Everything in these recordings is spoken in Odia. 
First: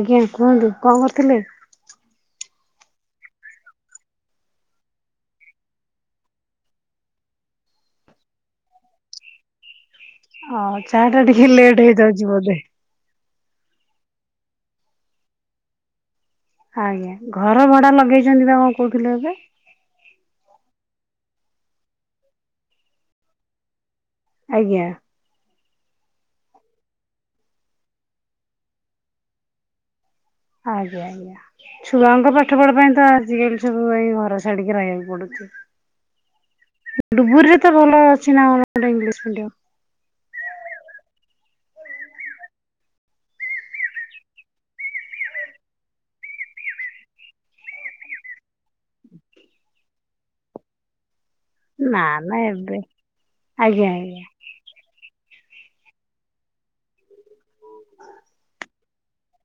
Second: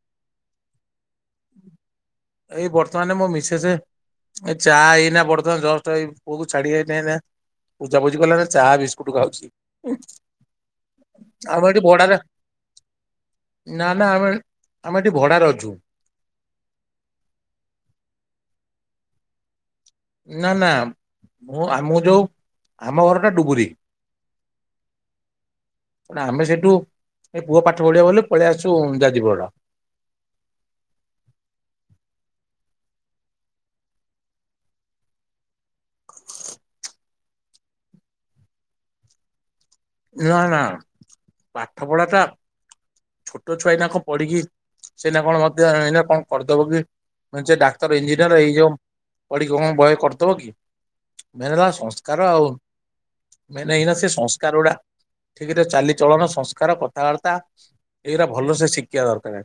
ଆଜ୍ଞା କୁହନ୍ତୁ କଣ କରୁଥିଲେ? ଏଇ ବର୍ତ୍ତମାନ ମୋ ମିଶେସେ ଏ ଚା ଏଇନା ବର୍ତ୍ତମାନ ଜଷ୍ଟ ଏଇ ପୁଅକୁ ଛାଡିକି ଏଇନା ପୂଜାପୁଜିି କଲା ବେଳେ ଚାହା ବିସ୍କୁଟ ଖାଉଚି। ହଁ ଚା ଟା ଟିକେ ଲେଟ୍ ହେଇଯାଉଚି ବୋଧେ। ନା ନା ଆମେ ଆମେ ଏଠି ଭଡାରେ ଅଛୁ। ଆଜ୍ଞା ଘର ଭଡା ଲଗେଇଛନ୍ତି ବା କଣ କହୁଥିଲୁ ଏବେ। ନା ନା ମୁଁ ଆମ ଯୋଉ ଆମ ଘର ଟା ଡୁବୁରୀ। ଆଜ୍ଞା। ଆମେ ସେଇଠୁ ଏଇ ପୁଅ ପାଠ ପଢିବ ବୋଲି ପଳେଇ ଆସିଚୁ ଯାଜିପୁର ରୋଡ। ଆଜ୍ଞା ଆଜ୍ଞା। ଛୁଆଙ୍କ ପାଠପଢା ପାଇଁ ତ ଆଜିକାଲି ସବୁ ଏଇ ଘର ଛାଡିକି ରହିଆକୁ ପଡୁଚି। ଡୁବରିରେ ତ ଭଲ ଅଛି ନା କଣ ଗୋଟେ ଇଂଲିସ ମିଡିୟମ। ନା ନା ପାଠ ପଢ଼ାଟା। ଛୋଟ ଛୁଆ ଏଇନା କଣ ପଢିକି ସେନା କଣ ମଧ୍ୟ କଣ କରିଦବ କି ଡାକ୍ତର ଇଞ୍ଜିନିୟର ଏଇ ଯୋଉ ପଡିକି କଣ ଭୟ କରିଦବ କି? ମେନ ହେଲା ନା ସଂସ୍କାର ନା ଆଉ ଏବେ ମେନ ଆଜ୍ଞା ଏଇନା ଆଜ୍ଞା। ସଂସ୍ କାରୁଡା ଠିକ ଚାଲିଚଳନ ସଂସ୍କାର କଥାବାର୍ତ୍ତା ଏଇଟା ଭଲସେ ଶିଖିବା ଦରକାରେ।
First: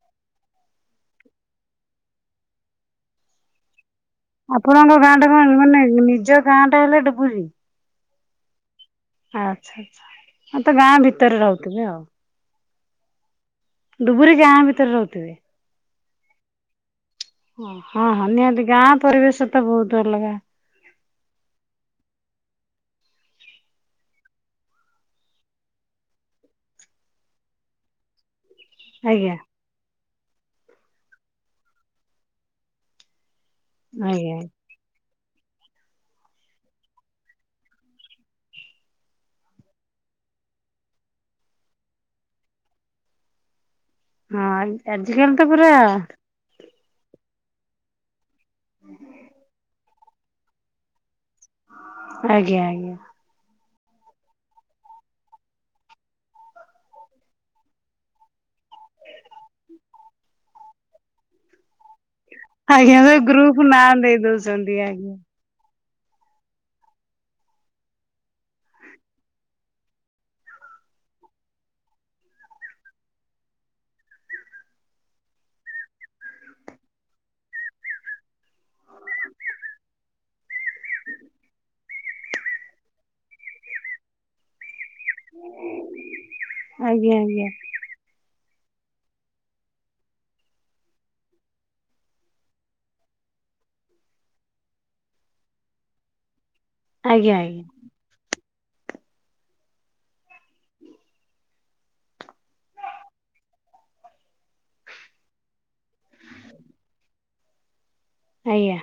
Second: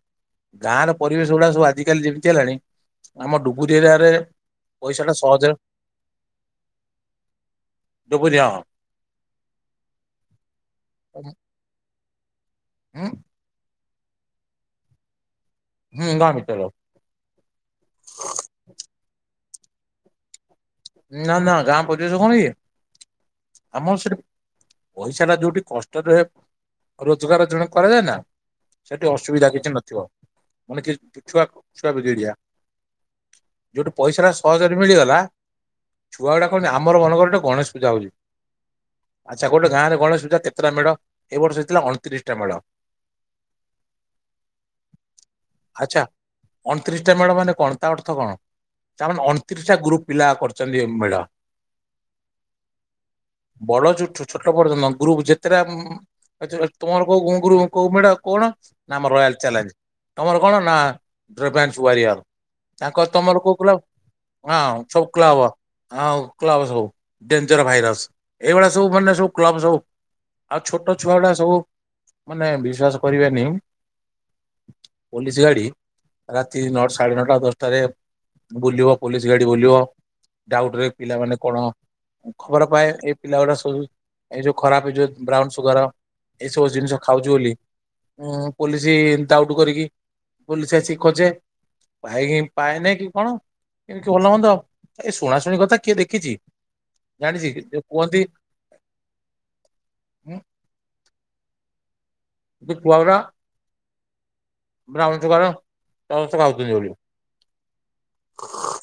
ଗାଁ ର ପରିବେଶ ଗୁଡା ସବୁ ଆଜିକାଲି ଯେମିତି ହେଲାଣି ଆମ ଡୁଗୁରି ଏରିଆରେ ଆପଣଙ୍କ ପଇସା ଗାଁ ଟା କଣ ସହଜରେ ମାନେ ନିଜ ଗାଁ ଟା ହେଲେ ଡୁବୁରି। ଡୁବୁରୀ ହଁ। ଆଛା ଆଚ୍ଛା ଆଁ ତ ଗାଁ ଭିତରେ ରହୁଥିବେ ଆଉ। ଉଁ। ଡୁବୁରି ଯାଆଁ ଭିତରେ ରହୁଥିବେ? ହୁଁ ଗାଁ ଭିତରେ। ଓ ହଁ ହଁ ନିହାତି ଗାଁ ପରିବେଶ ତ ବୋହୁତ ଅଲଗା। ନା ନା ଗାଁ ପରିବେଶ କଣ କି ଆମର ସେଠ ପଇସା ଟା ଯୋଉଠି କଷ୍ଟରେ ହ ରୋଜଗାର ଜଣେ କରେ ନା ସେଠି ଆଜ୍ଞା ଅସୁବିଧା କିଛି ନଥିବ, ମାନେ କି ଛୁଆ ଛୁଆ ବି ଦିଡିଆ ଯେଉଁଠି ପଇସାଟା ଆଜ୍ଞା। ସହଜରେ ମିଳିଗଲା ଛୁଆଗୁଡ଼ା କହନ୍ତି ଆମର [unintelligible] ଗୋଟେ ଗଣେଶ ପୂଜା ହୋଉଚି। ଆଚ୍ଛା ଗୋଟେ ଗାଁରେ ଗଣେଶ ପୂଜା କେତେଟା ମେଢ଼? ଏ ବର୍ଷ ହେଇଥିଲା ଅଣତିରିଶଟା ମେଢ଼। ହଁ ଆଜିକାଲି ତ ପୁରା ଅଣତିରିଶ ଟା ମେଡ ମାନେ କଣ ତା ଅର୍ଥ କଣ ତା ଅଣତିରିଶଟା ଗ୍ରୁପ ପିଲା କରୁଛନ୍ତି ଏ [unintelligible] ଆଜ୍ଞା ଆଜ୍ଞା। ବଡ ଚୁଠୁ ଛୋଟ ପର୍ଯ୍ୟନ୍ତ ଗ୍ରୁପ ଯେତେଟା ଆ ତମର କୋଉ [unintelligible] କୋଉ ମେଢ କୋହୁନ ନା ରୟାଲ ଚାଲେ୍ଜ। ତମର କଣ ନା ଡ୍ରପନ୍ସ [unintelligible] ଆଜ୍ଞା ଗ୍ରୁପ ନଁ ଦେଇ ଦୋଉଛନ୍ତି ଆଜ୍ଞା। କ୍ବ [unintelligible] ଡେଞ୍ଜର ଭାଇରସ ଏଇଭଳିଆ ସବୁ ମାନେ ସବୁ କ୍ଲବ ସବୁ [unintelligible] ଆଉ ଛୋଟ ଛୁଆଡା ସବୁ ମାନେ ବିଶ୍ଵାସ କରିବେନି ପୋଲିସ ଗାଡି ରାତି ନଅ ସାଢେ ନଅଟା ଦଶଟାରେ ବୁଲିବ ପୋଲିସ ଗାଡି ବୁଲିବ ଡାଉଟରେ ପିଲାମାନେ କଣ ଖବର ପାଏ ଏଇ ପିଲା ଗୁଡା ସବୁ ଏଇ ଯୋଉ ଖରାପ ଏଇ ଯୋଉ ବ୍ରାଉନ ସୁଗର ଏଇସବୁ ଜିନିଷ ଆଜ୍ଞା ଖାଉଚୁ ଆଜ୍ଞା ବୋଲି ଉଁ ପୋଲିସ ଡାଉଟ୍ କରିକି ପୋଲିସ ଆସିକି ଖୋଜେ ପାଇକି ପାଣି ନାଇକି କଣ [unintelligible] ଏ ଶୁଣା ଶୁଣି କଥା କିଏ ଦେଖିଚି ଆଜ୍ଞା ଜାଣିଛି [unintelligible] ଛୁଆ ଗୁରା ବ୍ରାଉନ ସୁଗାର ସମସ୍ତେ ଖାଉଛନ୍ତି ବୋଲି। ଆଜ୍ଞା।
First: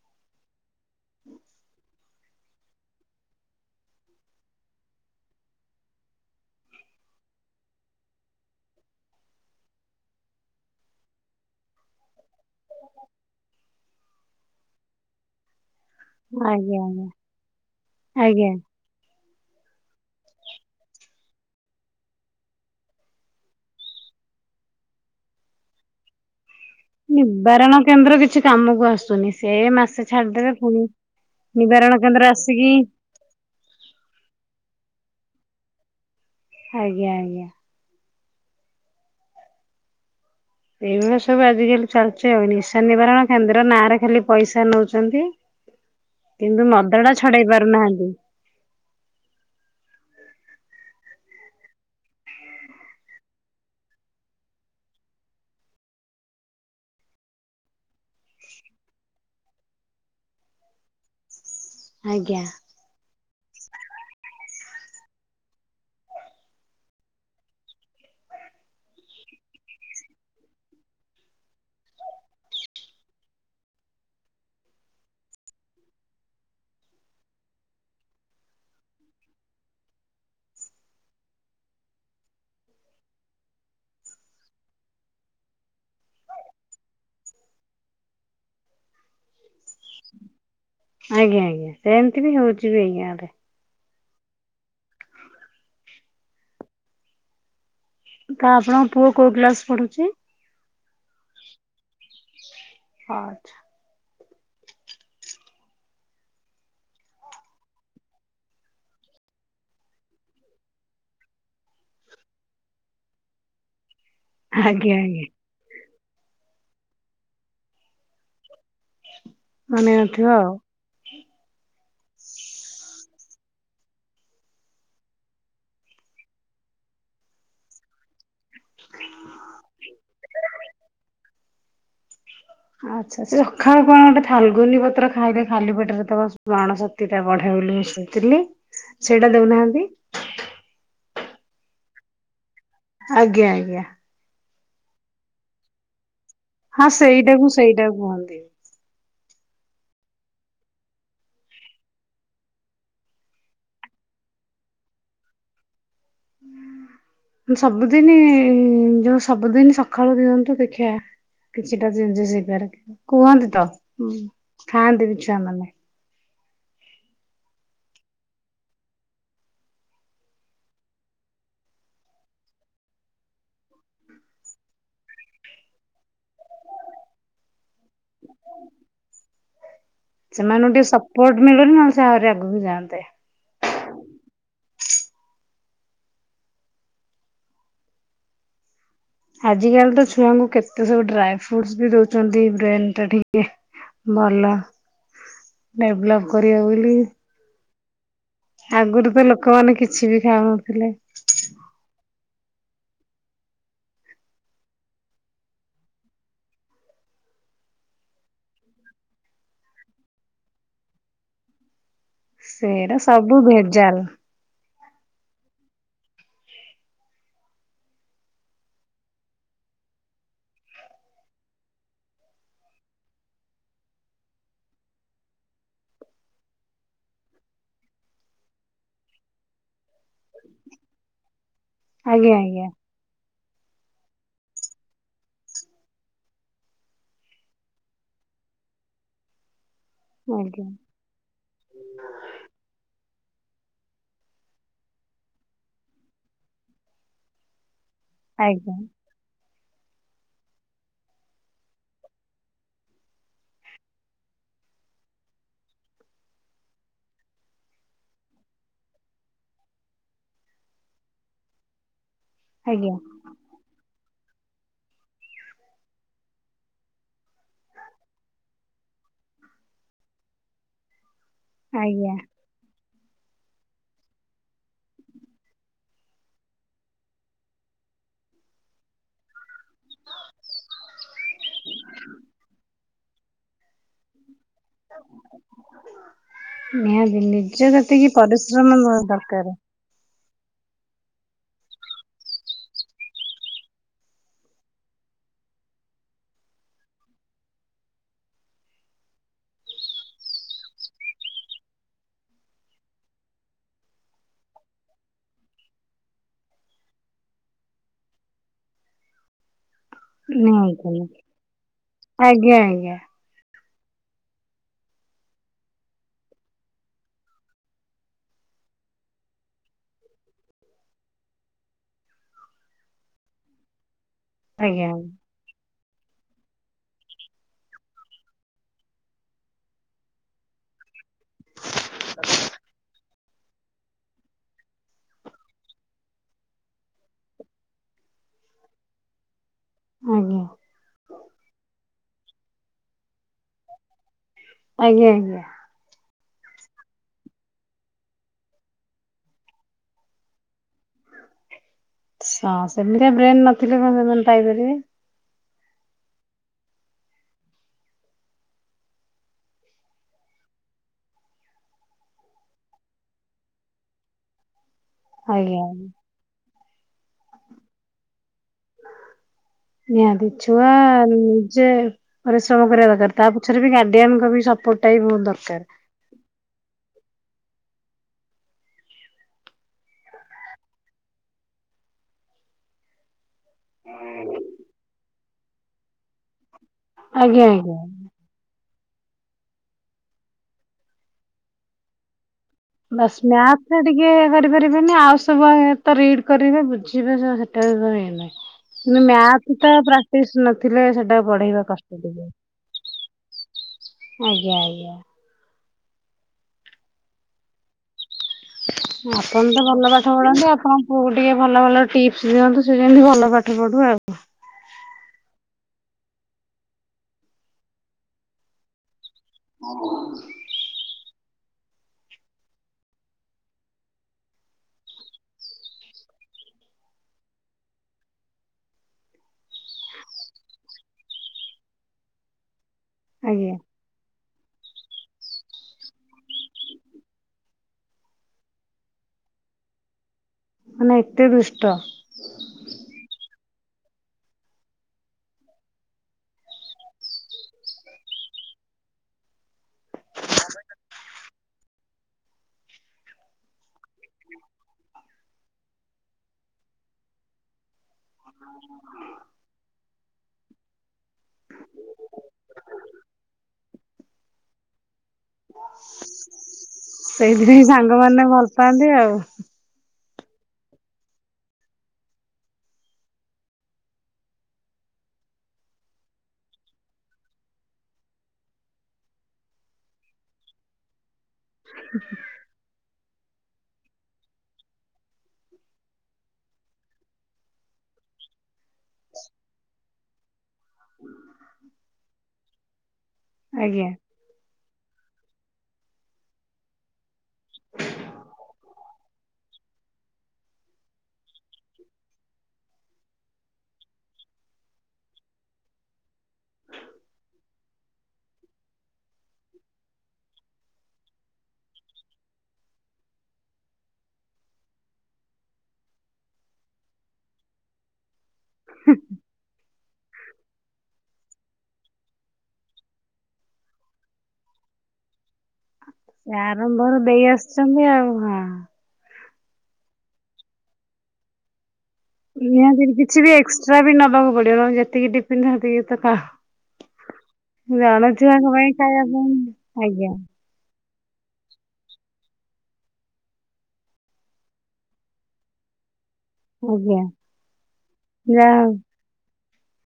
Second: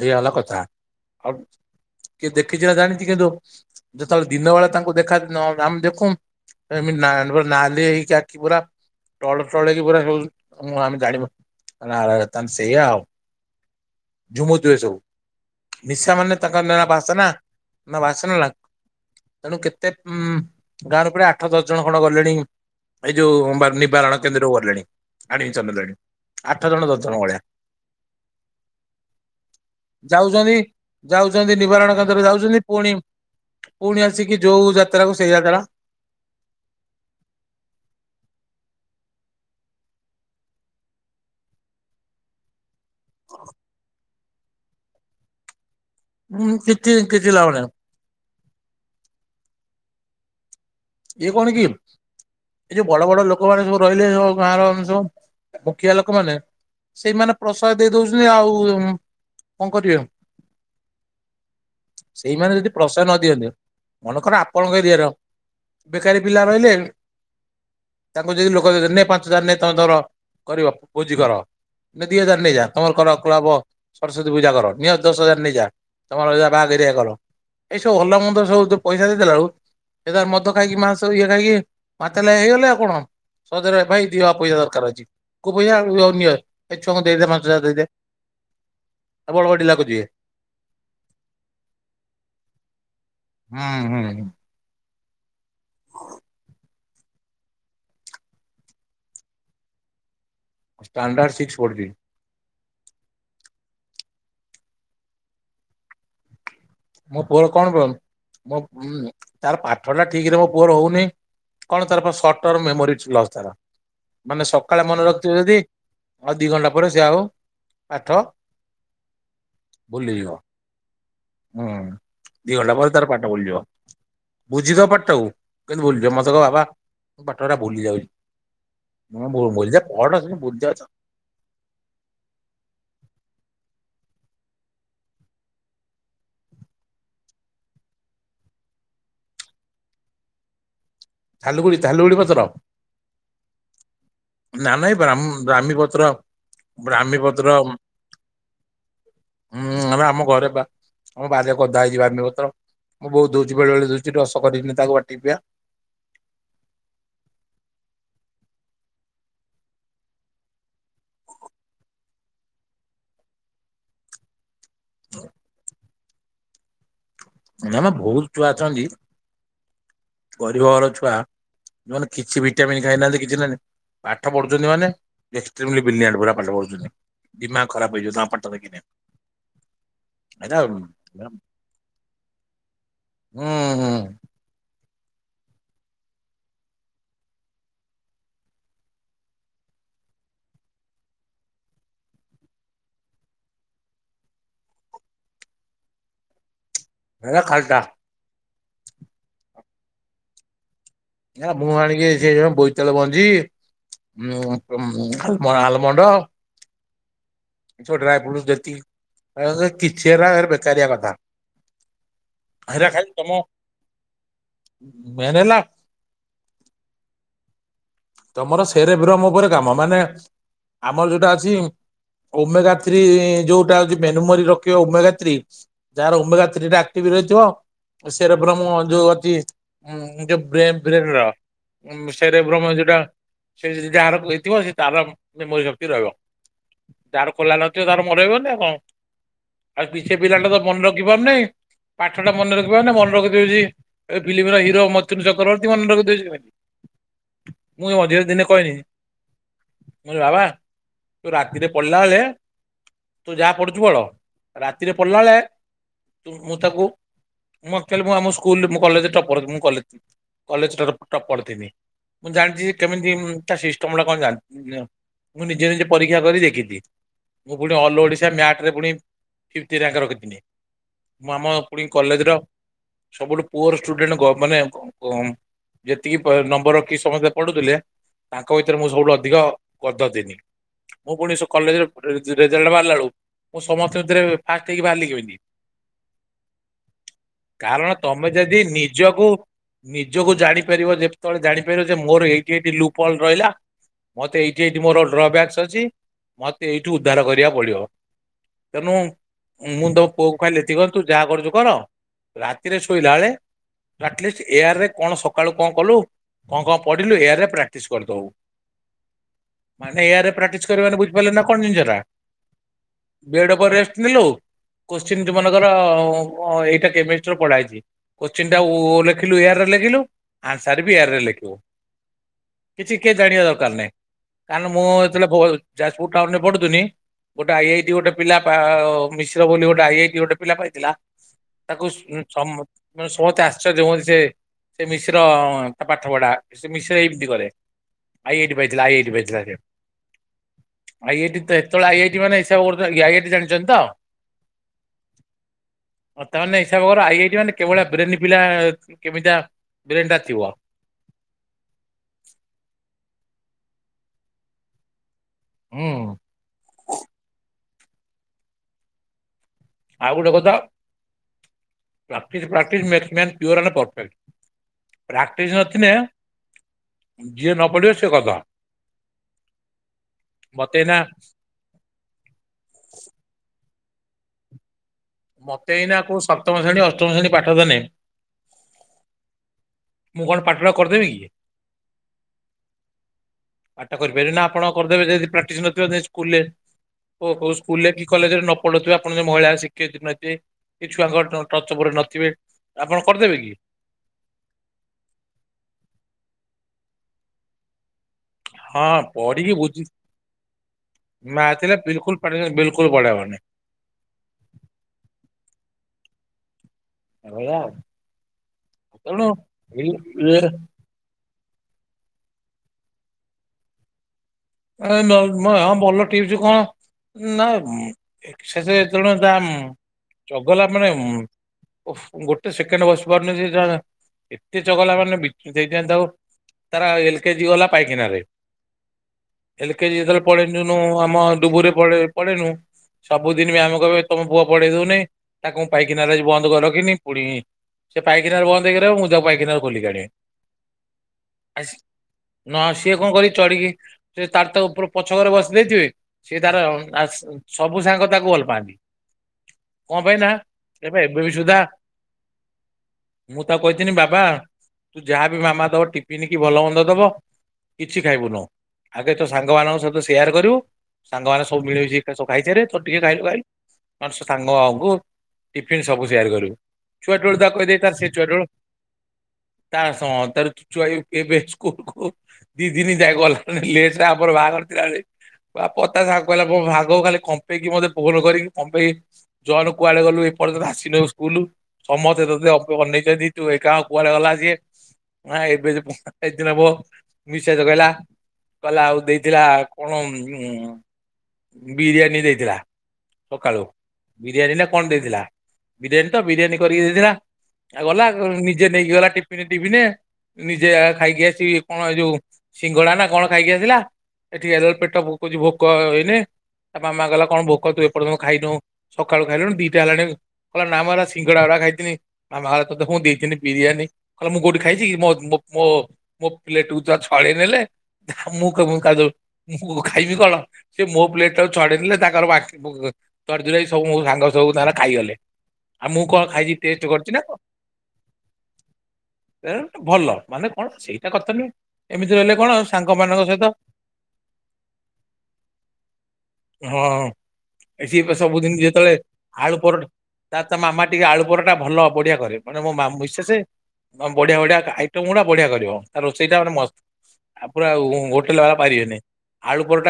ଏଇ ଅଲ କଥା ଆଉ କିଏ ଦେଖିଛିି ନା ଜାଣିଛି କିନ୍ତୁ ଯେତେବେଳେ ଦିନ ବେଳେ ତାଙ୍କୁ ଦେଖାନ ଆମେ ଦେଖୁ ଏମିତି ନାଲି ହେଇଛି ଆଖି ପୁରା ଟଳ ଟଳେଇକି ପୁରା ସବୁ ଆମେ ଜାଣିବା ତାଲେ ସେଇଆ ଆଉ ଝୁମୁ ଥିବେ ସବୁ ନିଶା ମାନେ ଆଜ୍ଞା ତାଙ୍କର ଆଜ୍ଞା ନା ଆଜ୍ଞା ବାସନା ନା ବାସନା ଆଜ୍ଞା। ଲାଗ ତେଣୁ କେତେ ଉ ଗାଁର ପୁଣି ଆଠ ଦଶ ଜଣ ଖଣ୍ଡ ଗଲେଣି ଏଇ ଯୋଉ ନି ନିବାରଣ କେନ୍ଦ୍ର ଗଲେଣି ଆଡ଼ମିଶନ ହେଲେଣି। ଆଠ ଜଣ ଦ ନିବାରଣ କେନ୍ଦ୍ର କିଛି କାମକୁ ଆସୁନି ସେ ମାସ ଯାଉଛନ୍ତି ଯାଉଛନ୍ତି ନିବାରଣ କେନ୍ଦ୍ର ଯାଉଛନ୍ତି ପୁଣି ପୁଣି ଆସିକି ଯୋଉ ଯାତ୍ରା କୁ ସେଇ ଯାତ୍ରା ଆଜ୍ଞା ଆଜ୍ଞା। ଏଇଭଳିଆ ସବୁ ଆଜିିକାଲି ଚାଲିଚି ଆଉ ନିଶା ନିବାରଣ କେନ୍ଦ୍ର ନାଁ ରେ ଖାଲି ପଇସା ନଉଛନ୍ତି ଉଁ କିନ୍ତୁ କିଛି ମଦଟା କିଛି ଲାଭ ଛଡେଇ ନାହିଁ ପାରୁନାହାନ୍ତି। ଏ କଣ କି? ଏଇ ଯୋଉ ବଡ ବଡ ଲୋକମାନେ ସବୁ ରହିଲେ ସ ଗାଁରମ ସବୁ ମୁଖିଆ ଲୋକମାନେ ସେଇମାନେ ପ୍ରସାଦ ଦେଇ ଦଉଛନ୍ତି ଆଉ କଣ କରିବେ? ଆଜ୍ଞା। ସେଇମାନେ ଯଦି ପ୍ରଶୟ ନ ଦିଅନ୍ତେ ମନେକର ଆପଣଙ୍କ ଏରିଆର ବେକାରୀ ପିଲା ରହିଲେ ତାଙ୍କୁ ଯଦି ଲୋକ ନାଇ ପାଞ୍ଚ ହଜାର ନେ ତମେ ତମର କରିବ ଭୋଜି କର। ଦି ହଜାର ନେଇଯା ତମର କର କୁଳ ହବ ସରସ୍ଵତୀ ପୂଜା କର ନିହତ ଦଶ ହଜାର ନେଇଯା। ତମର ଏଟା ବାହାଘରିଆ କର ଏଇ ସବୁ ଭଲ ମନ୍ଦ ସବୁ ପଇସା ଦେଇଦଲା ବେଳୁ ଏଟା ମଦ ଖାଇକି ମାସ ଇଏ ଖାଇକି ମାତାଲ ହେଇଗଲେ ଆଉ କଣ ସଜରେ ଭାଇ ଦିଅ ପଇସା ଦରକାର ଅଛି। କୋଉ ପଇସା ନିଅ ଏ ଛୁଆଙ୍କୁ ଦେଇଦେ ପାଞ୍ଚ ହଜାର ଦେଇଦେ ଆଉ ବଡ ଢିଲା କରି ଆଜ୍ଞା ଆଜ୍ଞା ସେମିତି ବି ହଉଛି ବି ଗାଁ ରେ। ହୁଁ ହୁଁଁ। ତ ଆପଣଙ୍କ ପୁଅ କୋଉ କ୍ଲାସ ପଢୁଛି? ଷ୍ଟାଣ୍ଡାର୍ଡ ସିକ୍ସ ପଢୁଛି। ହଁ ଆଛା। ମୋ ପୁଅର କଣ କହନୁ ମୋ ତାର ପାଠଟା ଠିକରେ ମୋ ପୁଅର ହଉନି। କଣ ତାର ସଟର ମେମୋରିସ୍ ଲସ ତାର ମାନେ ସକାଳେ ଆଜ୍ଞା ମନେ ଆଜ୍ଞା ରଖିଥିବ ଯଦି ଆଉ ଦିଇ ଘଣ୍ଟା ପରେ ସେ ଆଉ ପାଠ ମନେ ଭୁଲିଯିବ ନଥିବ ଆଉ ହୁଁ ଦିଇ ଘଣ୍ଟା ପରେ ତାର ପାଠ ଭୁଲିଯିବ। ବୁଝିଦବ ପାଠଟାକୁ କିନ୍ତୁ ଭୁଲି ଯିବ ମତେ କହିବ ବାବା ମୁଁ ପାଠଟା ଭୁଲି ଯାଉଛି। [inaudible] ଆଚ୍ଛା। ସେ ସଖାଳୁ କଣ ଗୋଟେ ଥାଲଗୁନି ପତ୍ର ଖାଇଲେ ଖାଲି ପେଟରେ ତ ସ୍ମରଣ ଶକ୍ତିଟା ବଢେ ବୋଲି ଶୁଣିଥିଲି। ସେଇଟା ଦଉନାହାନ୍ତି। ଥାଲୁଗୁଡି ଥାଲୁଗୁଡି ପତ୍ର। ଆଜ୍ଞା ଆଜ୍ଞା। ନା ନାଇଁ ବ୍ରା୍ମ ବ୍ରାହ୍ମୀ ପତ୍ର। ହଁ ବ୍ରାହ୍ମୀ ପତ୍ର ସେଇଟାକୁ ସେଇଟା କୁହନ୍ତି। ହୁଁ ଆମେ ଆମ ଘରେ ପା। ହଁ ବାହାରେ ଗଦା ହେଇଛି ବ୍ରାହ୍ମୀ ପତ୍ର ମୋ ବୋଉ ଦଉଛି ବେଳେ ବେଳେ ଦଉଛି ରସ କରିଛିିନି ତାକୁ ବାଟିକି ପିଆ। ସବୁଦିନି ଯୋଉ ସବୁଦିନି ସଖାଳୁ ଦିଅନ୍ତୁ ଦେଖିଆ। କିଛିଟା ଜିନିଷ ହେଇପାରେ କୁହନ୍ତି ତ ଖାଆନ୍ତି ଛୁଆମାନେ ନା ମା ବହୁତ ଛୁଆ ଅଛନ୍ତି ଗରିବ ଘର ଛୁଆ ଯୋଉମାନେ କିଛି ଭିଟାମିନ ଖାଇନାହାନ୍ତି କିଛି ଖାଇନାହାନ୍ତି। ପାଠ ପଢୁଚନ୍ତି ମାନେ ଏକ୍ସଟ୍ରୀମ୍ଲି ବ୍ରିଲିଆଣ୍ଟ୍ ଭଳିଆ ପାଠ ପଢୁଚନ୍ତି। ଦିମାଗ୍ ଖରାପ୍ ହେଇଯିବ ତାଙ୍କ ପାଠ ଦେଖିଲେ। ଏରା ସେମାନଙ୍କୁ ହୁଁ ଟିକେ ସପୋର୍ଟ ମିଳୁନି ନହେଲେ ସେ ଆହୁରି ଆଗକୁ ଯାଆନ୍ତେ। ହୁଁ -ହୁଁ। ଆଜିକାଲି ତ ଛୁଆଙ୍କୁ କେତେ ସବୁ ଡ୍ରାଏ ଫ୍ରୁଟସ୍ ବି ଦଉଚନ୍ତି ବ୍ରେନ୍ ଟା ଟିକେ ଭଲ ଡେଭେଲପ୍ କରିବ ବୋଲି। ହେରା ଖାଲ୍ ଟା। ଆଗରୁ ତ ଲୋକମାନେ କିଛି ବି ଖାଉନଥିଲେ। ଏରା ମୁଁ ଆଣିକି ସେ ବୋଇତାଳୁ ମଞ୍ଜୀ ଉଁ- ଆଲ୍- ଆଲମଣ୍ଡ। ଯଉ ଡ୍ରାଇ ଫ୍ରୁଟ୍ ଦେତି ହେରା କିଛି ହେରା ବେକାରିଆ କଥା। ହେରା ସେଇଟା ଖାଇ ସବୁ ତମ ଭେଜାଲ ମେନ୍ ହେଲା ତମର ସେରେ ଭ୍ରମ ଉପରେ କାମ ମାନେ ଆମର ଯଉଟା ଅଛି ଓମେଗା ଥ୍ରୀ ଯଉଟା ହଉଚି ମେନମୋରି ରଖିବ ଓମେଗା ଥ୍ରୀ ଯାହାର ଓମେଗା ଥ୍ରୀ ଟା ଆକ୍ଟିଭ୍ ରହିଥିବ ସେର ଭ୍ରମ ଯଉ ଅଛି ଉଁ- ଯଉ ବ୍ରେ-ବ୍ରେନ୍ ର ଉଁ ଆଜ୍ଞା -ସେରେ ଭ୍ରମ ଯଉଟା ସେ ଯଦି ଯାହାର ହେଇଥିବ ସେ ତାର ମେମୋରି ଶକ୍ତି ରହିବ। ଯାର ଖୋଲା ନଥିବ ତାର ମନେ ରହିବନି ଆଉ କଣ ଆଉ କି ସେ ପିଲା ଟା ତ ଆଜ୍ଞା ମନ ଜୀବନ୍ ନେଇଁ ପାଠ ଟା ମନେ ରଖି ପାରୁନି ମନେ ରଖି ଦଉଚି ଏ ଫିଲ୍ମର ହରୋ ମଥୁନୁ ଚକ୍ରବର୍ତୀ ମନେ ରଖି ଦଉଚି ଖାଲି। ମୁଁ ଏ ମଝିରେ ଦିନେ ଆଜ୍ଞା ଆଜ୍ଞା। କହିଲି-କହିଲି ବାବା ତୁ ରାତିରେ ପଢିଲା ବଳେ ତୁ ଯାହା ପଢୁଚୁ ପଢ ରାତିରେ ପଢିଲା ବଳେ ତୁ ମୁଁ ତାକୁ ମୁଁ ଆକ୍ଚୁଆଲି ମୁଁ ଆମ ସ୍କୁଲରେ- ମୁଁ କଲେଜରେ ଟପର୍ ଥିଲି କଲେ- କଲେଜ୍ ଟପ୍ପର ଥିଲି। ମୁଁ ଜାଣିଚି ଯେ ଆଜ୍ଞା କେମିତି ତା ସିଷ୍ଟମ୍ ଟା କଣ ଜାଣି ମୁଁ ନିଜେ ନିଜେ ପରୀକ୍ଷା କରି ଦେଖିଚି। ମୁଁ ପୁଣି ଅଲ୍ ଓଡ଼ିଶା ମ୍ୟାଟ୍ ରେ ପୁଣି ଫିଫ୍ଟି ର୍ୟାଙ୍କ ରଖିଥିଲି। ମୁଁ ଆମ ପୁଣି ଆଜ୍ଞା କଲେଜ୍ ର ସବୁଠୁ ପୁଅର ଷ୍ଟୁଡେଣ୍ଟଙ୍କ ମାନେ ଅ- ଯେତିକି ପ-ନମ୍ବର ରଖି ସମସ୍ତେ ପଢୁଥିଲେ ତାଙ୍କ ଭିତରେ ମୁଁ ସବୁଠୁ ଅଧିକ ଗଧ ଥିଲି। ମୁଁ ପୁଣି ସ- କଲେଜରେ ରେ-ରେଜଲ୍ଟ୍ ବାହାରିଲା ବଳକୁ ମୁଁ ସମସ୍ତଙ୍କ ଭିତରେ ଫାଷ୍ଟ୍ ହେଇକି ବାହାରିିଲି କେମିତି। ନିହାତି ନିଜେ କାରଣ ସେତିକି ତମେ ଯଦି ପରିଶ୍ରମ ନିଜକୁ ଦରକାର୍। ନିଜକୁ ଜାଣିପାରିବ ଯେତବେଳେ ଜାଣିପାରିବ ଯେ ମୋର ଏଇଠି ଏଇଠି ଲୁଫଲ୍ ରହିଲା ମୋତେ ଏଇଠି ଏଇଠି ମୋର ଡ୍ରବ୍ୟାକ୍ସ ଅଛି ମତେ ଏଇଠୁ ଉଦ୍ଧାର କରିବାକୁ ପଡ଼ିବ। ତେଣୁ ମୁଁ ତମ ପୁଅକୁ ଖାଲି ଏତିକି କହିଲି ତୁ ଯାହା କରୁଚୁ କର ରାତିରେ ଶୋଇଲା ବେଳେ ଆଟଲିଷ୍ଟ ଏୟାରେ କଣ ସକାଳୁ କଣ କଲୁ କଣ କଣ ପଢିଲୁ ଏୟାରେ ପ୍ରାକ୍ଟିସ୍ କରିଦବୁ। ମାନେ ଏୟାରେ ପ୍ରାକ୍ଟିସ କରିବା ନିହାତି ଟା ବୁଝିପାରିଲେ ନା କଣ ଜିନିଷଟା? ଆଜ୍ଞା ଆଜ୍ଞା ବେଡ୍ ଉପରେ ରେଷ୍ଟ ନେଲୁ କୋସ୍ଚିନ୍ ଟି ମନେକର ଏଇଟା କେମିଷ୍ଟି ର ପଢା ହେଇଚି। କୋଶ୍ଚିନ୍ ଟା ଓ ଲେଖିଲୁ ଏୟାରେ ଲେଖିଲୁ ଆନ୍ସର୍ ବି ଏୟାରେ ଲେ କିଛି କିଏ ଜାଣିବା ଦରକାର ନାହିଁ କାରଣ ମୁଁ ଆଜ୍ଞା ଯେତେବେଳେ ବୋ ଯାଜପୁର ଟାଉନ୍ ରେ ପଢଥୁନି ଗୋଟେ ଆଇଆଇଟି ଗୋଟେ ପିଲା ଆ-ମିଶ୍ର ବୋଲି ଗୋଟେ ଆଇଆଇଟି ଗୋଟେ ପିଲା ପାଇଥିଲା ତାକୁ ସ -ସମ ମାନେ ସମସ୍ତେ ଆଶ୍ଚର୍ଯ୍ୟ ହୁଅନ୍ତି ସେ ସେ ମିଶ୍ର ତା ପା ପାଠ ପଢା ସେ ମିଶ୍ର ଏମିତି କରେ ଆଇଆଇଟି ପାଇଥିଲା ଆଇଆଇଟି ପାଇଥିଲା ସେ। ଆଜ୍ଞା। ଆଇଆଇଟି ତ ହେତଳେ ଆଇଆଇଟି ମାନେ ହିସାବ କରୁଥିବେ ଆଇଆଇଟି ଜାଣିଚନ୍ତି ତ? ଆଜ୍ଞା ଆଜ୍ଞା। ହଉ ତା ମାନେ ହିସାବ କର ଆଇଆଇଟି ମାନେ କେଭଳିଆ ବ୍ରେନି ପିଲା କେମିତିଆ ବ୍ରେନ୍ ଟା ଥିବ। ହଁ ସେମିତିଆ ବ୍ରେନ୍ ନଥିଲେ କଣ ସେମାନେ ପାଇପାରିବେ। ହୁଁ। ଆଉ ଗୋଟେ କଥା practice practice makes man pure and perfect. Practice ଆଜ୍ଞା ଆଜ୍ଞା ନଥିନେ ଯିଏ ନ ପଢିବ ସେ ଗଧ। ନିହାତି ଛୁଆ ମତେ ଏଇନା ଯେ ପରିଶ୍ରମ କରିବା ଦରକାର ତା ପଛରେ ବି ଗାର୍ଡିଆନଙ୍କ ବି ସପୋର୍ଟଟା ଭୁଲ୍। ମତେ ଏଇନା କୋଉ ସପ୍ତମ ଶ୍ରେଣୀ ଅଷ୍ଟମ ଶ୍ରେଣୀ ପାଠ ଦେନେ ମୁଁ କଣ ପାଠଟା କରିଦେବି କି? ପାଠ କରିପାରିବେନି ଆପଣ କରିଦେବେ ଯଦି ପ୍ରାକ୍ଟିସ୍ ନଥିବ ଦେ ଛୁ କୁଲେ ଓ ଆଜ୍ଞା କୋଉ ଆଜ୍ଞା। ସ୍କୁଲରେ କି କଲେଜରେ ନ ପଢୁଥିବେ ଆପଣ ଯଦି ମହିଳା ଶିକ୍ଷୟତ୍ରୀ ନହେଇଥିବେ କି ଛୁଆଙ୍କର ଟ ଟଚପରା ନଥିବେ ଆପଣ ବାସ୍ କରିଦେବେ କି? ମ୍ୟାଥ୍ ସେଟା ଟିକେ କରିପାରିବେନି ଆଉ ସବୁଆ ତ ରିଡ୍ କରିବେ ବୁଝିବେ ସେଟା ବି ହେଇନାହିଁ। ହଁ କିନ୍ତୁ ପଢିକି ମ୍ୟାଥ୍ ଟା ବୁଝି ପ୍ରାକ୍ଟିସ ନଥିଲେ ସେଟା ମ୍ୟାଥ୍ ପଢେଇବା ରେ କଷ୍ଟ ବିଲକୁଲ ଟିକେ। ବିଲକୁଲ ପଢେଇବନି। ଆଜ୍ଞା ଆଜ୍ଞା। ଏଇ ଭଳିଆଉ। ତେଣୁ ଆପଣ ତ ଭଲ ପାଠ ଇଏ ପଢ଼ାନ୍ତି ଆପଣ ପୁଅକୁ ଟିକେ ଭଲ ଭଲ ଟିପ୍ସ ଦିଅନ୍ତୁ ସେ ଯେମିତି ଭଲ ପାଠ ପଢୁ ଆଉ। ଏ ନର୍ମା ହଁ ଭଲ ଟିପ୍ସ କଣ ନା ଏକ୍ସେସ୍ ଜଣେ ଦାମ୍ ଚ ଗଲା ମାନେ ଓଫ୍ ଗୋଟେ ସେକେଣ୍ଡ ବସିପାରୁନି ସେ ଯାହା ଏତେ ଚଗଲା ମାନେ ବିଛୁ ସେଇଥିପାଇଁ ତାକୁ ତାର ଏଲ କେ ଜିି ଗଲା ପାଇଖିନାରେ। ଏଲ କେ ଜି ଯେତେବେଳେ ପଢେଇନୁ ନୁ ଆମ ଡୁବୁରିରେ ପଢେଇନୁ ସବୁଦିନ ଆଜ୍ଞା ମ୍ୟାମ୍ କହିବେ ତମ ପୁଅ ପଢେଇ ଦଉନି ତାକୁ ମୁଁ ପାଇଖିନାରେ ଆଜି ବନ୍ଦ କରକି ରଖିନି ପୁଣି ସେ ପାଇଖିନାରେ ବନ୍ଦ ହେଇକି ରହିବ ମୁଁ ତାକୁ ପାଇଖିନାରୁ ଖୋଲିକି ଆଣିବି। ମାନେ ଏତେ ଆ ଦୁଷ୍ଟ। ନା ସିଏ କଣ କରି ଚଢିକି ସେ ତାର ତ ଉପରେ ପଛ ଘରେ ବସି ଦେଇେଇଥିବେ ସିଏ ତାର ଆସ ସବୁ ସାଙ୍ଗ ତାକୁ ଭଲ ପାଆନ୍ତି। କଣ ପାଇଁ ନା ଏ ଏବେ ବି ସୁଧା ମୁଁ ତାକୁ କହିିଥିନି ବାବା ତୁ ଯାହାବି ମାମା ଦବ ଟିଫନ୍ କି ଭଲ ମନ୍ଦ ଦବ କିଛି ଖାଇବୁନଉ ହୁଁ ଆଗେ ତୋ ସାଙ୍ଗମାନାନଙ୍କ ସହିତ ସେୟାର କରିବୁ ସାଙ୍ଗ ମାନେ ସବୁ ମିଳି ମିସିକି ସ ଖାଇସାରିବେ ତୁ ଟିକେ ଖାଇଲୁ ଖାଇଲୁ ନହେନେ ସ ସାଙ୍ଗଙ୍କୁ ଟିଫିିନ ସବୁ ସେୟାର କରିବୁ। ଛୁଆଟୁଳୁ ତାକୁ ସେଇଥିପାଇଁ କହି ଦେଇତା ସେ ସାଙ୍ଗମାନେ ଭଲ ଛୁଆଟୁଳୂ ପାଆନ୍ତି ଆଉ [unintelligible] [unintelligible] [unintelligible] କହିଲା ଭାଗ ଖାଲି କମ୍ପେଇକି ମତେ ଫୋନ କରିକି କମ୍ପେଇକି ଜନ କୁଆଡେ ଗଲୁ ଏପର୍ଯ୍ୟନ୍ତ ଆସିନୋଉ ସ୍କୁଲ ସମସ୍ତେ ତତେ ଅ ଅନେଇଚନ୍ତି ତୁ ଏକାହା କୁଆଡ ଗଲା ସିଏ [unintelligible] ମିସେସ କହିଲା କହିଲା ଆଉ ଦେଇଥିଲା କଣ ଉ ବିରିୟାନୀ ଦେଇଥିଲା। ସକାଳୁ ଆଜ୍ଞା। ବିରିୟାନୀ ନା କଣ ଦେଇଥିଲା ବିରିୟାନୀ ତ ବିରିୟାନୀ କରିକି ଦେଇଥିଲା। ଆଉ ଗଲା ନିଜେ ନେଇକି ଗଲା ଟିଫିନ ରେ ଟିଫିନିଏ ନିଜେ ଖାଇକି ଆସିଚି କଣ ଏ ଯୋଉ ସିଙ୍ଗଡା ନା କଣ ଖାଇକି ଆସିଲା। ଏଠିକି ଆଇଲାଳୁ ପେଟ ଭୋ କହୁଚନ୍ତି ଭୋକ ହେଇନେ ତା ମାମା କହିଲା କଣ ଭୋକ ତୁ ଏପର୍ଯ୍ୟନ୍ତ ଖାଇନୁ ସକାଳୁ ଖାଇଲୁଣି ଦିଟା ହେଲାଣି କଇଲା ନା ମୁଁ ଏରା ସିଙ୍ଗଡା ଉରା ଖାଇଥିନି ତା ମା ତୋ ଦେ ମୁଁ ଦେଇଥିଲି ବିରିୟାନୀ କହିଲା ମୁଁ କୋଉଠି ଖାଇଛି କି ମୋ ମୋ ମୋ ପିଲେଟକୁୁ ତ ଛଡ଼େଇ ନେଲେ। ଏ ମୁଁ କ ମୁଁ ଖାଇବି କଣ ସେ ମୋ ପ୍ଲେଟ ଟାକୁ ଛଡେଇ ନେଲେ ତାଙ୍କର ବାନ୍ ବୁ ତଡି ତୁଡାକି ସବୁ ମୋ ସାଙ୍ଗ ସବୁ ତାଙ୍କର ଖାଇଗଲେ। ଆଉ ମୁଁ କଣ ସେ ଖାଇକି ଟେଷ୍ଟ ଆରମ୍ଭରୁ କରିଚି ନାଁ ଦେଇ କଣ। ଆସିଛନ୍ତି ଆଉ ହଁ। ଏ ଗୋଟେ ଭଲ ମାନେ କଣ ସେଇଟା କଥା ନୁହେଁ ଏମିତି ରହିଲେ କଣ ସ ଟିଫିନ୍ କିଛି ବି ଏକ୍ସଟ୍ରା ବି ନବାକୁ ପଡିବ ତମ ଯେତିକି ଟିଫିନ୍ ସେତିକି ତ ଖାଅ। ହଁ ଏଠି ଜଣେ ଛୁଆଙ୍କ ସବୁଦିନ ପାଇଁ ଯେତେବେଳେ ଖାଇବା ଆଳୁ ପାଇଁ ପରଟା ଆଜ୍ଞା। ତା ତା ମାମା ଟିକେ ଆଳୁ ପରଟା ଭଲ ବଢିଆ କରେ ମାନେ ମୋ ମା ମିସେସେ ବଢିଆ ବଢିଆ ଆଇଟମ ଗୁଡା ବଢିଆ କରିବ ତା ରୋଷେଇ ଟା ଗୋଟେ ମସ୍ତ। ଆଜ୍ଞା ଆଉ ପୁରା ହୋଟେଲ୍ ବାଲା ଯାହା ପାରିବେନି ଆଳୁ ପରଟା